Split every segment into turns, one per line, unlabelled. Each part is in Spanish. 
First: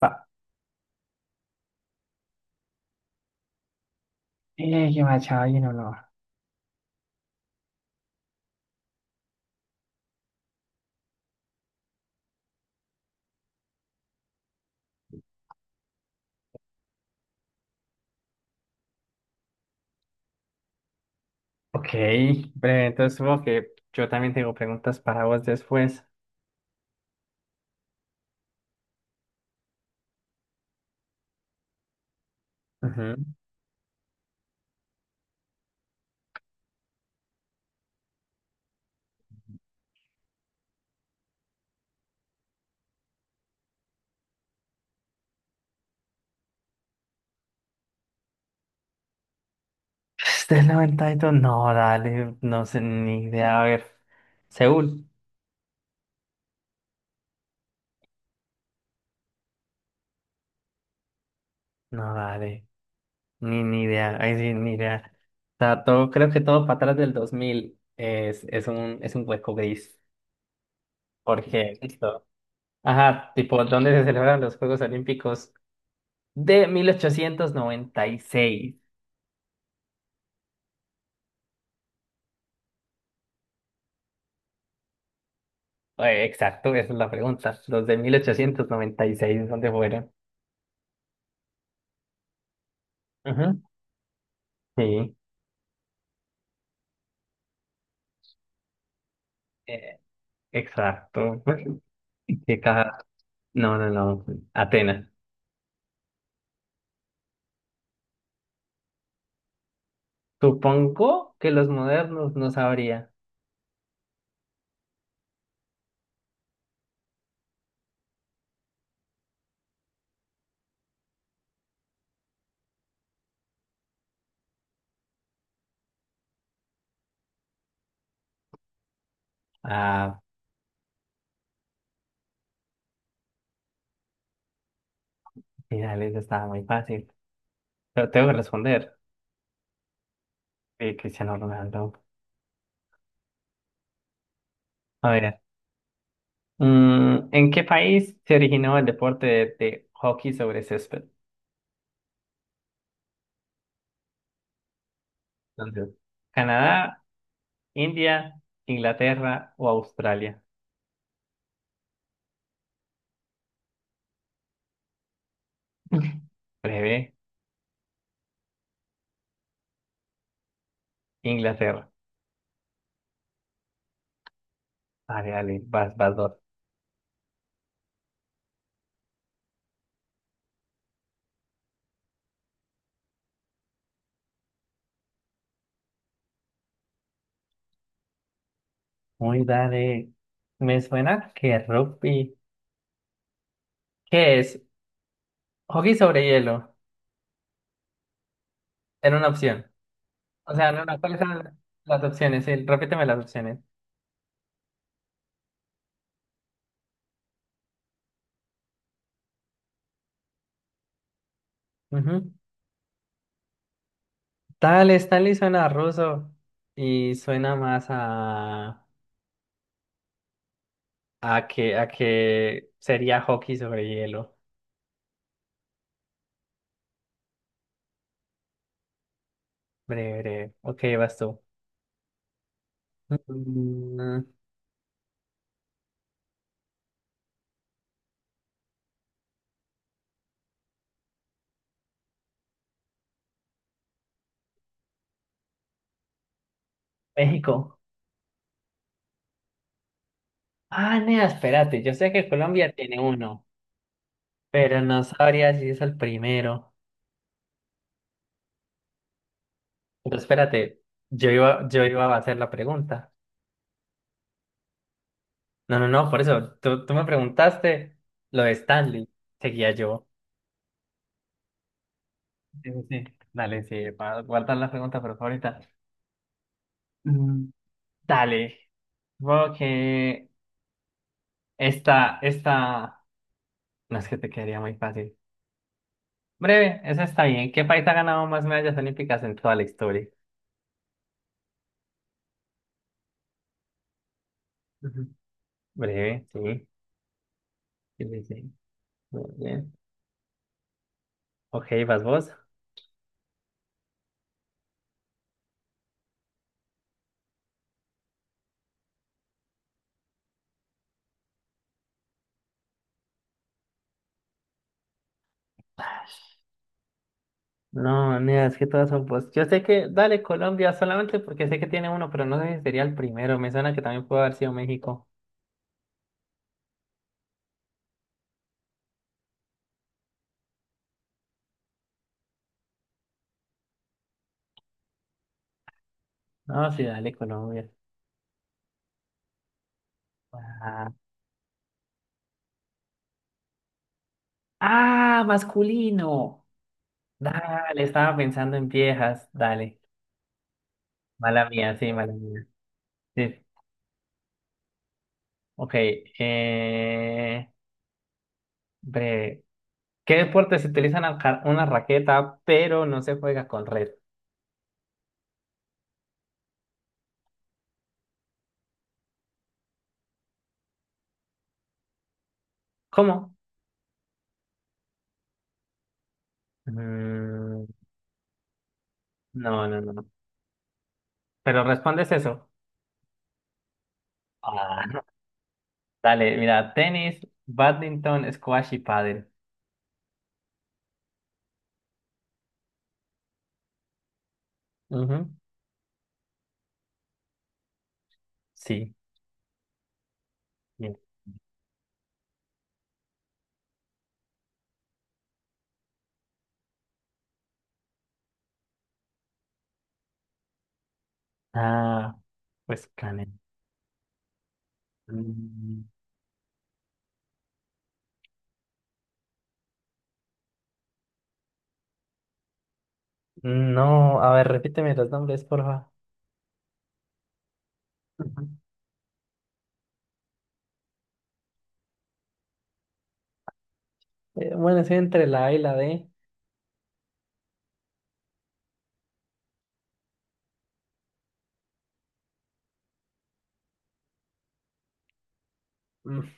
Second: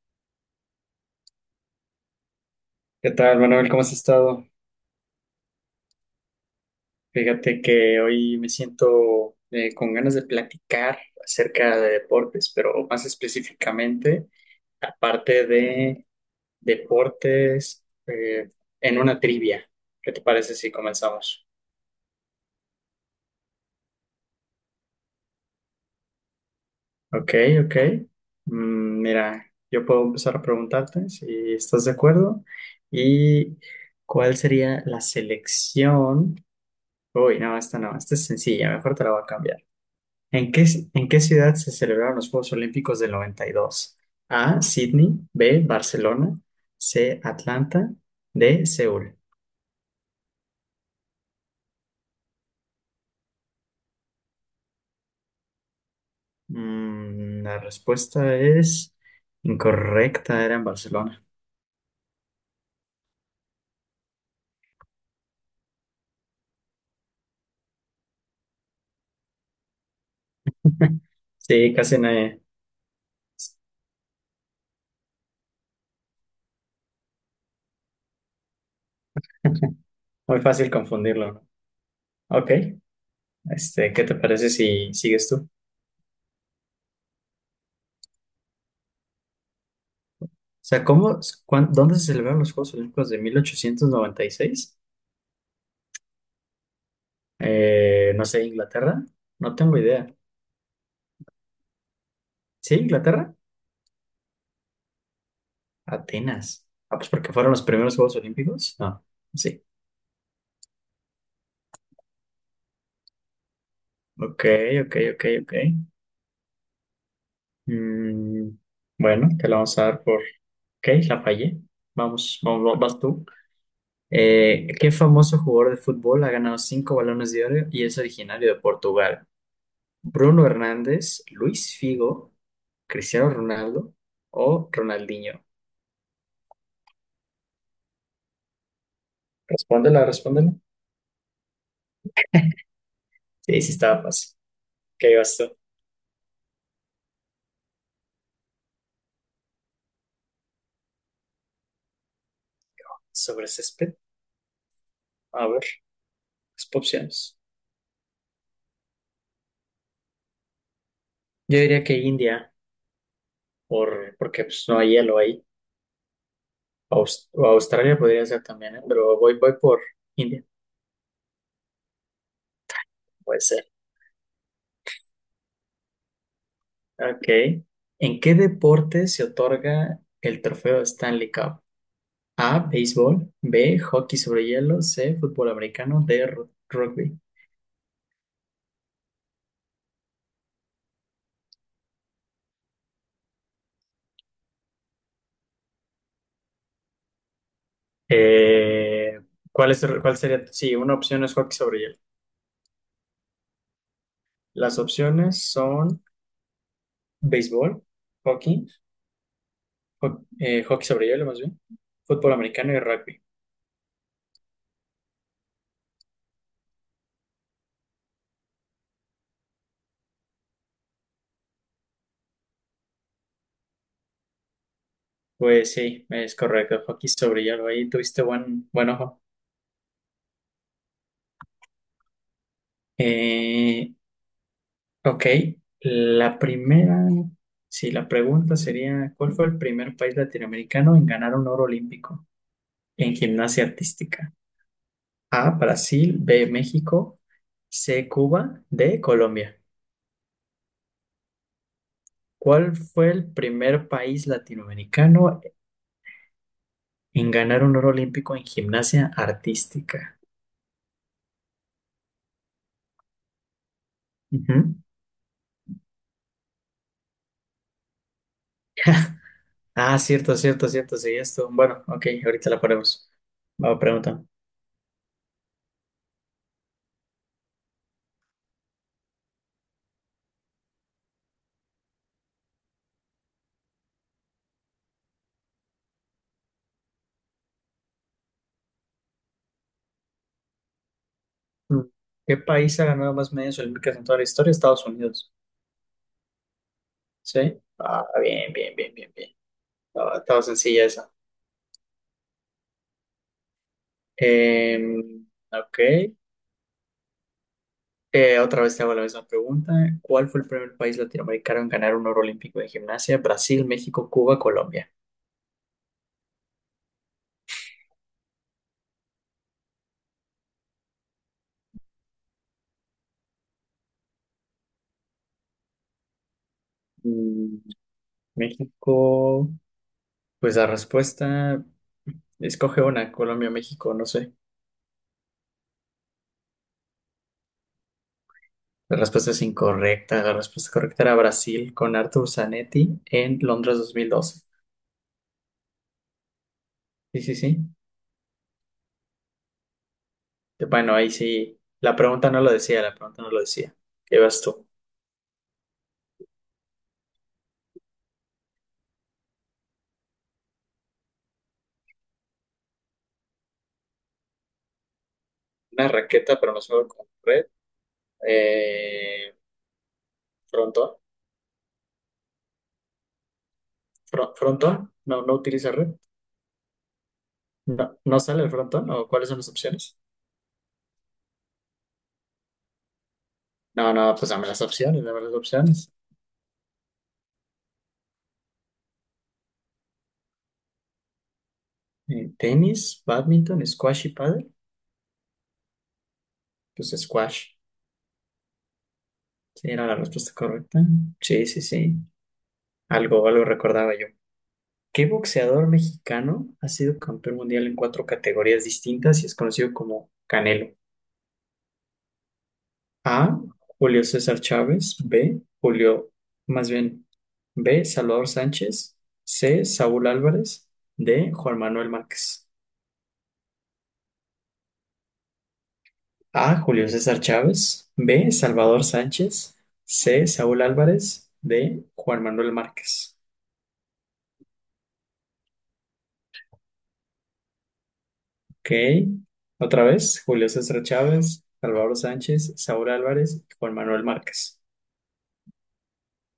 Va.
¿Qué tal, Manuel? ¿Cómo has estado?
Yo Machado, ¿y no lo?
Fíjate que hoy me siento con ganas de platicar acerca de deportes, pero más específicamente aparte de deportes en una trivia. ¿Qué te parece si comenzamos?
Ok, breve. Entonces, supongo que yo también tengo preguntas para vos después.
Ok, ok. Mira, yo puedo empezar a preguntarte si estás de acuerdo.
Ujú.
¿Y cuál sería la selección? Uy, no, esta no, esta es sencilla, mejor te la voy a cambiar. ¿En qué, ¿en qué ciudad se celebraron los Juegos Olímpicos del 92? A. Sydney. B. Barcelona. C. Atlanta. D. Seúl.
Del 92, no, dale, no sé ni idea. A ver, Seúl,
La respuesta es incorrecta, era en Barcelona.
no, dale, ni idea. Ahí sí, ni idea. O sea, todo, creo que todo para atrás del 2000 es un hueco gris.
Sí,
Porque,
casi
listo.
nadie.
Ajá, tipo, ¿dónde se celebran los Juegos Olímpicos de 1896?
Muy fácil confundirlo, ¿no? Ok, este, ¿qué te parece si sigues tú? O
Exacto, esa es la pregunta. Los de 1896, ¿dónde fueron?
sea, ¿dónde se celebraron los Juegos Olímpicos de
Ujú.
1896?
Sí,
No sé, Inglaterra. No tengo
eh,
idea.
exacto. ¿Qué
¿Sí,
caja?
Inglaterra?
No, no, no. Atenas.
Atenas. Ah, pues porque fueron los primeros Juegos Olímpicos. No, sí.
Supongo que los modernos no sabría.
Ok, ok, ok, ok. Mm, bueno, te la vamos a dar por... Ok, la fallé. Vamos, vamos, vas tú. ¿Qué famoso jugador de fútbol ha ganado cinco balones de oro y es originario de Portugal?
Ah,
¿Bruno Hernández, Luis Figo, Cristiano Ronaldo o Ronaldinho?
finales estaba muy fácil. Pero tengo que responder.
Respóndela, respóndela.
Sí, Cristiano Ronaldo.
Sí, sí estaba fácil.
A
¿Qué ibas
ver.
tú?
¿En qué país se originó el deporte de hockey sobre césped?
¿Sobre césped? A ver,
Entonces,
las
¿Canadá,
opciones.
India, Inglaterra o Australia?
Yo diría que India, porque pues, no hay hielo ahí.
Breve.
O Australia podría ser también, ¿eh? Pero voy por India,
Inglaterra.
puede ser.
Dale, dale, vas dos.
Ok. ¿En qué deporte se otorga el trofeo Stanley Cup? A, béisbol, B, hockey sobre hielo, C, fútbol americano, D, rugby.
Muy dale. Me suena que rugby. ¿Qué es? Hockey sobre hielo. Era
Eh,
una opción.
¿cuál sería?
O sea,
Sí,
no,
una
no, ¿cuáles
opción es hockey
eran
sobre hielo.
las opciones? Sí, repíteme las opciones.
Las opciones son béisbol, hockey, hockey sobre hielo más bien,
Ujú.
fútbol americano y rugby.
Dale, Stanley suena a ruso y suena más a que sería hockey sobre hielo.
Pues sí, es correcto. Fue aquí sobre hielo. Ahí tuviste buen ojo.
Breve, breve. Ok, vas tú.
Eh,
Mm,
ok, la primera, sí, la pregunta sería, ¿cuál fue el primer país latinoamericano en ganar un oro olímpico en gimnasia artística? A, Brasil, B, México,
México.
C, Cuba, D, Colombia.
Ah, nea, espérate. Yo sé que Colombia
¿Cuál
tiene
fue el
uno.
primer país
Pero no
latinoamericano
sabría si es el primero.
en ganar un oro olímpico en gimnasia
Pero
artística?
espérate, yo iba a hacer la pregunta.
Ujú.
No, no, no, por eso, tú me preguntaste lo de Stanley. Seguía
Ah,
yo.
cierto, cierto, cierto, sí, esto. Bueno, ok, ahorita la
Sí, sí, sí.
ponemos.
Dale,
Va,
sí, para
pregunta.
guardar la pregunta, pero ahorita. Mm, dale. Supongo que esta no es que te quedaría muy fácil. Breve, esa está bien. ¿Qué país ha ganado más medallas olímpicas en toda la historia?
Mm. ¿Qué país ha ganado más medallas olímpicas en toda la historia? Estados
Ujú.
Unidos.
Breve, sí.
¿Sí?
Sí,
Ah,
sí, sí.
bien, bien, bien, bien,
Muy
bien.
bien.
Estaba sencilla esa.
Ok, vas vos.
Em, ok. Otra vez te hago la misma pregunta. ¿Cuál fue el primer país latinoamericano en ganar un oro olímpico de gimnasia? Brasil, México, Cuba, Colombia.
No, mira, es que todas son post. Yo sé que, dale, Colombia, solamente porque sé que tiene uno, pero no sé si sería el primero. Me suena que también puede haber sido México.
Mm, México. Pues la respuesta, escoge una, Colombia, México, no sé.
No, sí, dale, Colombia.
La respuesta es incorrecta. La respuesta
Ah.
correcta era Brasil con Arthur Zanetti en Londres 2012.
¡Ah, masculino!
Sí, sí, sí.
Dale, estaba pensando en viejas. Dale.
Bueno, ahí
Mala
sí.
mía, sí,
La
mala
pregunta no
mía.
lo decía, la pregunta no lo
Sí.
decía. ¿Qué vas tú?
Ok. Eh... Bre... ¿Qué deportes se utilizan una raqueta, pero no se juega con red?
Una raqueta, pero no solo con red. Eh, frontón.
¿Cómo?
Frontón. No, no utiliza red.
Mm,
No, no sale el frontón. ¿O cuáles son las
no, no, no.
opciones?
No. Pero respondes eso.
No, no, pues dame las
Ah.
opciones, dame las opciones.
Dale, mira, tenis, badminton, squash y pádel.
Tenis, badminton, squash y pádel.
Ujú.
Pues squash.
Sí,
Sí, era la respuesta correcta.
bien.
Sí, sí, sí. Algo recordaba yo. ¿Qué boxeador mexicano ha sido campeón mundial en cuatro categorías distintas y es conocido como Canelo?
Ah, pues cane.
A. Julio César Chávez. B.
Mm,
Julio, más bien, B. Salvador Sánchez. C. Saúl Álvarez. D. Juan Manuel Márquez.
no, a ver, repíteme los nombres, porfa.
A. Julio César Chávez. B.
Ujú.
Salvador Sánchez. C. Saúl Álvarez. D. Juan Manuel Márquez.
Bueno, estoy entre la A y la D.
Ok. Otra vez, Julio César Chávez, Salvador Sánchez, Saúl Álvarez y Juan Manuel Márquez.
Mm,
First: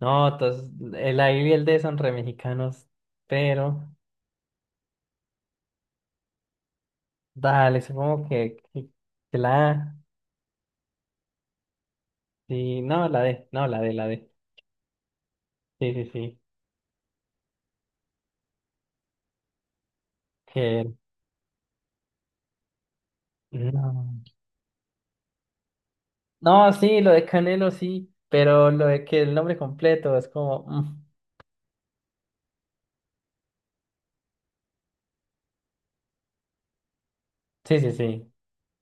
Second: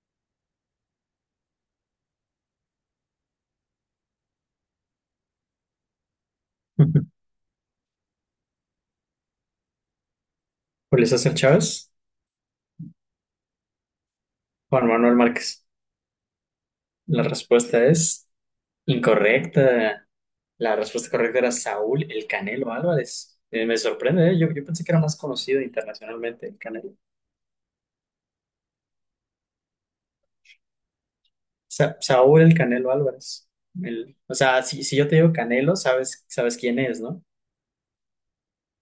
no, entonces, el A y el D son re mexicanos, pero dale, supongo que la A.
Julio César Chávez,
Sí, no, la D, no, la D.
Juan Manuel Márquez.
Sí, sí, sí.
La respuesta es incorrecta. La
Que
respuesta correcta era Saúl El Canelo Álvarez. Me
no.
sorprende, ¿eh? Yo pensé que era más conocido internacionalmente el
No,
Canelo.
sí, lo de Canelo sí, pero lo de que el nombre completo es como.
Saúl El Canelo Álvarez. O sea, si yo te digo Canelo, sabes quién es, ¿no?
Sí, sí, sí.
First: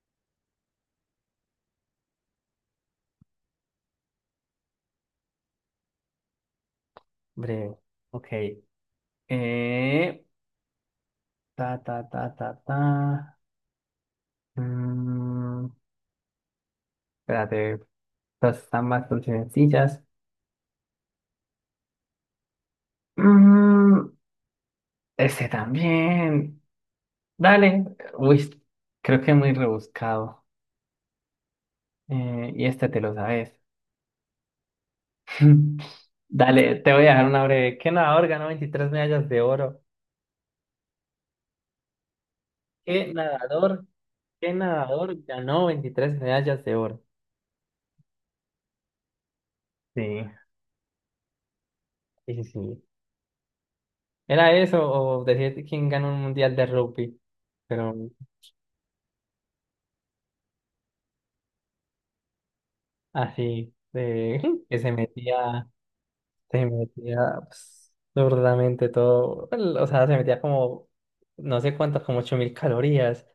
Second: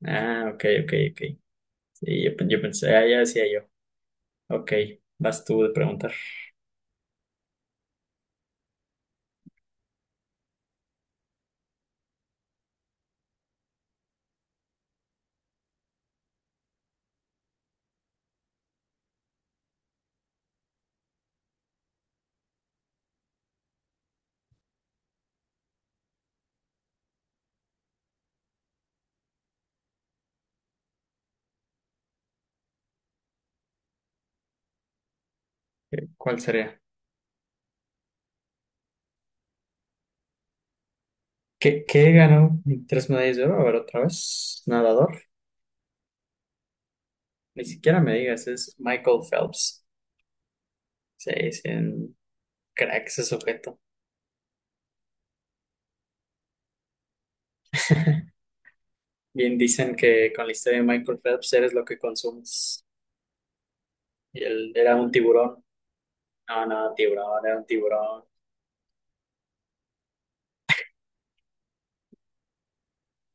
Ah, ok, ok, ok. Sí, yo pensé, ah, ya decía yo. Ok, vas tú de preguntar.
Breve. Ok. Eh, ta, ta, ta, ta, ta. Mm, espérate, estas están bastante sencillas. Mm, este también. Dale. Uy, creo que es muy rebuscado. Y este te lo sabes.
¿Cuál
Dale,
sería?
te voy a dejar una breve. ¿Qué nadador ganó 23 medallas de oro?
¿Qué ganó tres
¿Qué
medallas de oro? A ver,
nadador,
otra
qué
vez.
nadador
Nadador.
ganó 23 medallas de oro?
Ni siquiera me digas, es Michael Phelps.
Sí.
Sí, es un
Sí, sí, sí.
crack ese sujeto.
Era eso o decir quién ganó un mundial de rugby, pero
Bien dicen que con la historia de Michael Phelps eres lo que consumes.
así, de,
Y él
que se
era un tiburón.
metía,
No,
se
no,
metía
tiburón, era un
pues,
tiburón.
absurdamente todo, o sea, se metía como, no sé cuántas, como 8.000 calorías.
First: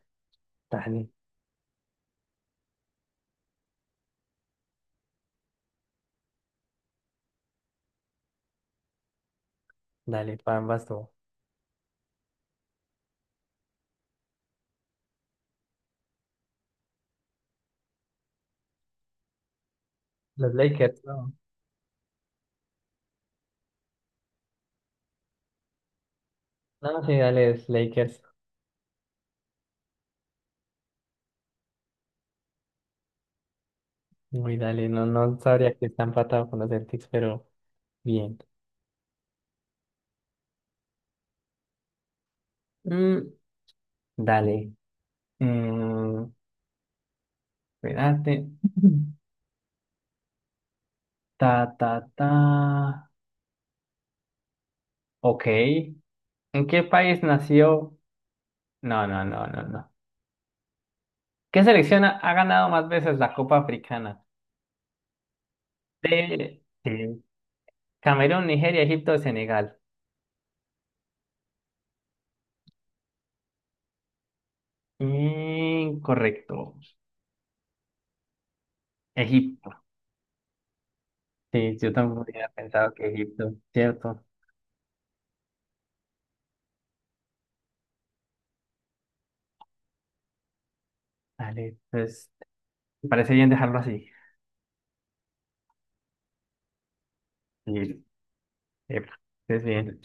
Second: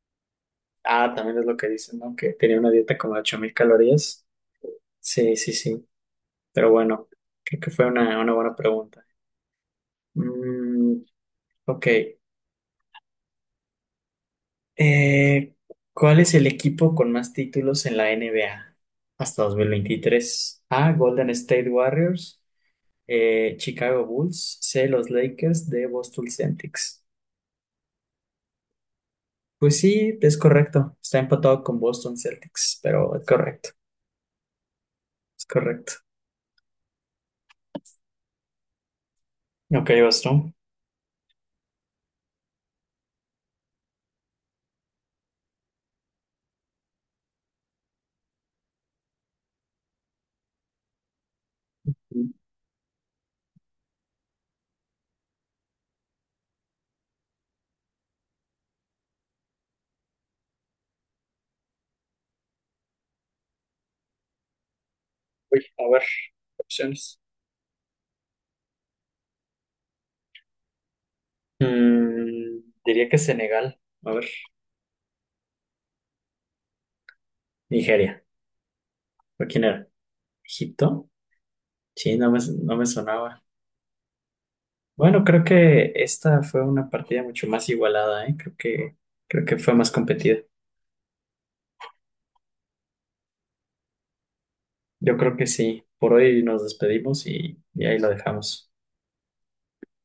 Dale,
Ah, también es lo que dicen, ¿no? Que tenía una dieta como de 8.000 calorías. Sí, sí, sí. Pero bueno, creo que fue una buena pregunta.
dale, pambas
Mm,
tú.
ok. Eh, ¿Cuál es el equipo con más títulos en la NBA hasta dos mil
Los
veintitrés A.
Lakers,
Golden
no.
State Warriors, Chicago Bulls, C, los Lakers, D, Boston
No,
Celtics.
sí, dale, los Lakers.
Pues sí, es correcto. Está empatado con Boston Celtics, pero es correcto.
Muy dale, no, no
Es
sabría que
correcto.
están empatado con los Celtics, pero bien.
Ok, vas tú.
Dale. Mm, espérate. Ta, ta,
Mm.
ta. Ok. ¿En qué país nació? No, no, no, no, no. ¿Qué selección ha ganado más veces la Copa Africana?
Uy, a ver,
De
opciones.
sí. Camerún, Nigeria, Egipto, Senegal.
Diría que Senegal. A ver,
Incorrecto.
Nigeria. ¿O quién
Egipto.
era? ¿Egipto?
Sí, yo
Sí,
también hubiera
no me
pensado que
sonaba.
Egipto, ¿cierto?
Bueno, creo que esta fue una partida mucho más igualada, ¿eh? Creo que fue más competida.
Dale, pues, me parece bien dejarlo así.
Yo creo que sí. Por hoy nos despedimos y ahí
Sí.
lo dejamos.
Epa, estés bien.